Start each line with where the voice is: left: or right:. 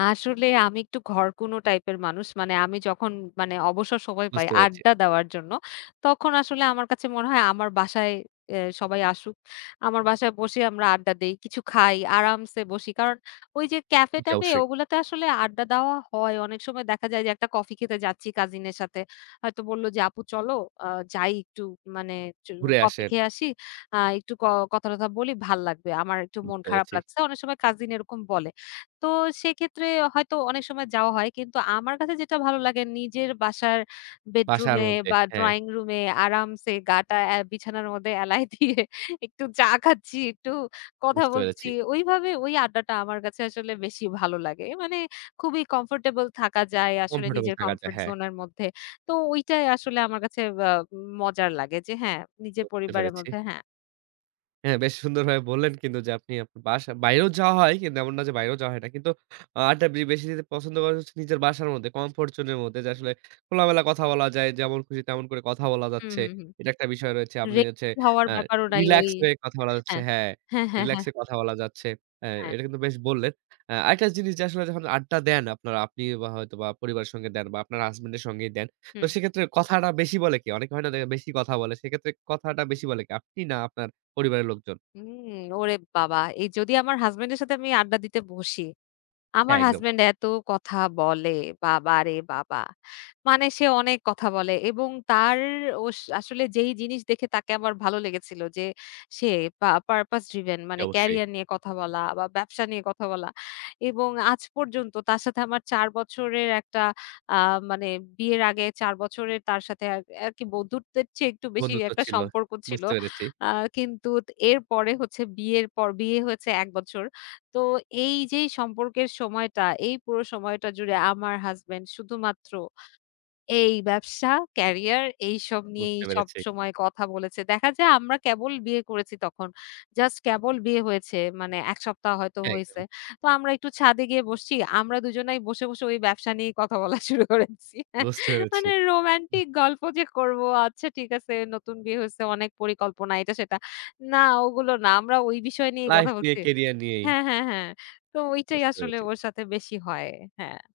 left: আসলে, আমি একটু ঘরকুনো টাইপের মানুষ। মানে, আমি যখন, মানে, অবসর সময় পাই
right: বুঝতে পেরেছি।
left: আড্ডা দেওয়ার জন্য, তখন আসলে আমার কাছে মনে হয়, আমার বাসায় অ্যা সবাই আসুক। আমার বাসায় বসে আমরা আড্ডা দেই, কিছু খাই, আরামসে বসি। কারণ, ওই যে ক্যাফে
right: জি,
left: ট্যাফে,
right: অবশ্যই।
left: ওগুলোতে আসলে আড্ডা দেওয়া হয়। অনেক সময় দেখা যায় যে, একটা কফি খেতে যাচ্ছি কাজিনের সাথে। হয়তো বলল যে, আপু চলো অ যাই, একটু একচু মানে
right: ঘুরে
left: কফি
right: আসে।
left: একটু খেয়ে আসি। আ একটু ক কথা টথা বলি, ভালো লাগবে। আমার একটু মন
right: বুঝতে
left: খারাপ
right: পারছি।
left: লাগছে। অনেক সময় কাজিন এরকম বলে। তো সেক্ষেত্রে হয়তো অনেক সময় যাওয়া হয়। কিন্তু আমার কাছে যেটা ভালো লাগে, নিজের বাসার
right: বাসার
left: বেডরুমে
right: মধ্যে।
left: বা
right: হ্যাঁ।
left: ড্রয়িং রুমে আরামসে, গা টা অ্যা বিছানার মধ্যে এলায় দিয়ে একটু চা খাচ্ছি, একটু কথা
right: বুঝতে পেরেছি।
left: বলছি ওইভাবে, ওই আড্ডাটা আমার কাছে আসলে বেশি ভালো লাগে। মানে, খুবই কমফোর্টেবল থাকা যায়, আসলে
right: কমফোর্টেবল
left: নিজের
right: থাকা যায়,
left: কমফোর্ট
right: হ্যাঁ।
left: জোনের মধ্যে। তো ঐটাই আসলে আমার কাছে আ মজার লাগে, যে হ্যাঁ,
right: তো,
left: নিজের
right: বুঝতে
left: পরিবারের
right: পেরছি।
left: মধ্যে, হ্যাঁ।
right: হ্যাঁ, বেশ সুন্দরভাবে বললেন কিন্তু যে, আপনি আপ বাসা বাইরেও যাওয়া হয়, কিন্তু এমন না যে বাইরেও যাওয়া হয় না। কিন্তু আ আড্ডা বে বেশি দিতে পছন্দ করেন হচ্ছে নিজের বাসার মধ্যে, কমফোর্ট জোনের মধ্যে। যে, আসলে, খোলামেলা কথা বলা যায়, যেমন খুশি তেমন করে কথা বলা
left: হু,
right: যাচ্ছে।
left: হু, হু।
right: এটা একটা বিষয় রয়েছে। আপনি
left: রেক
right: হচ্ছে
left: হওয়ার
right: আ
left: ব্যাপারও নাই, ওই,
right: রিল্যাক্স হয়ে কথা বলা যাচ্ছে।
left: হ্যাঁ,
right: হ্যাঁ,
left: হ্যাঁ, হ্যাঁ, হ্যাঁ।
right: রিল্যাক্সে কথা বলা যাচ্ছে। হ্যাঁ,
left: হ্যাঁ।
right: এটা কিন্তু বেশ বললেন। আ আরেকটা জিনিস, যে আসলে যখন আড্ডা দেন আপনারা। আপনি বা হয়তো বা পরিবারের সঙ্গে দেন, বা আপনার হাসব্যান্ডের সঙ্গেই দেন। তো
left: হুম।
right: সেক্ষেত্রে, কথাটা বেশি বলে কে? অনেকে হয় না, যে বেশি কথা বলে। সেক্ষেত্রে, কথাটা বেশি বলে কে? আপনি, না আপনার পরিবারের লোকজন?
left: উম ওরে বাবা! এই যদি আমার হাসব্যান্ডের সাথে আমি আড্ডা দিতে বসি, আমার
right: হ্যাঁ, একদম।
left: হাসব্যান্ড এত কথা বলে, বাবা রে বাবা! মানে সে অনেক কথা বলে। এবং তার ওস আসলে যেই জিনিস দেখে তাকে আমার ভালো লেগেছিল যে, সে পা পারপাজ ড্রিভেন।
right: জি,
left: মানে,
right: অবশ্যই।
left: ক্যারিয়ার নিয়ে কথা বলা, বা ব্যবসা নিয়ে কথা বলা। এবং আজ পর্যন্ত তার সাথে আমার ৪ বছরের একটা, আ মানে, বিয়ের আগে ৪ বছরের, তার সাথে আর আরকি বন্ধুত্বের চেয়ে একটু বেশি
right: বন্ধুত্ব
left: একটা
right: ছিল।
left: সম্পর্ক ছিল।
right: বুঝতে পেরেছি।
left: আ কিন্তু এরপরে হচ্ছে বিয়ের পর, বিয়ে হয়েছে ১ বছর। তো এই যেই সম্পর্কের সময়টা, এই পুরো সময়টা জুড়ে, আমার হাসব্যান্ড শুধুমাত্র এই ব্যবসা, ক্যারিয়ার, এইসব নিয়েই
right: বুঝতে পেরেছি।
left: সবসময় কথা বলেছে। দেখা যায়, আমরা কেবল বিয়ে করেছি তখন। জাস্ট কেবল বিয়ে হয়েছে, মানে, ১ সপ্তাহ হয়তো হইছে।
right: একদম।
left: তো আমরা একটু ছাদে গিয়ে বসছি। আমরা দুজনাই বসে, বসে, ওই ব্যবসা নিয়ে কথা বলা শুরু করেছি।
right: বুঝতে পেরেছি।
left: মানে,
right: উ,
left: রোমান্টিক গল্প যে করব, আচ্ছা ঠিক আছে, নতুন বিয়ে হয়েছে, অনেক পরিকল্পনা, এটা সেটা। না, ওগুলো না। আমরা ওই বিষয় নিয়ে
right: লাইফ
left: কথা
right: নিয়ে,
left: বলছি
right: ক্যারিয়ার নিয়েই।
left: হ্যাঁ, হ্যাঁ, হ্যাঁ। তো ঐটাই
right: বুঝতে
left: আসলে
right: পেরেছি।
left: ওর সাথে বেশি হয়। হ্যাঁ।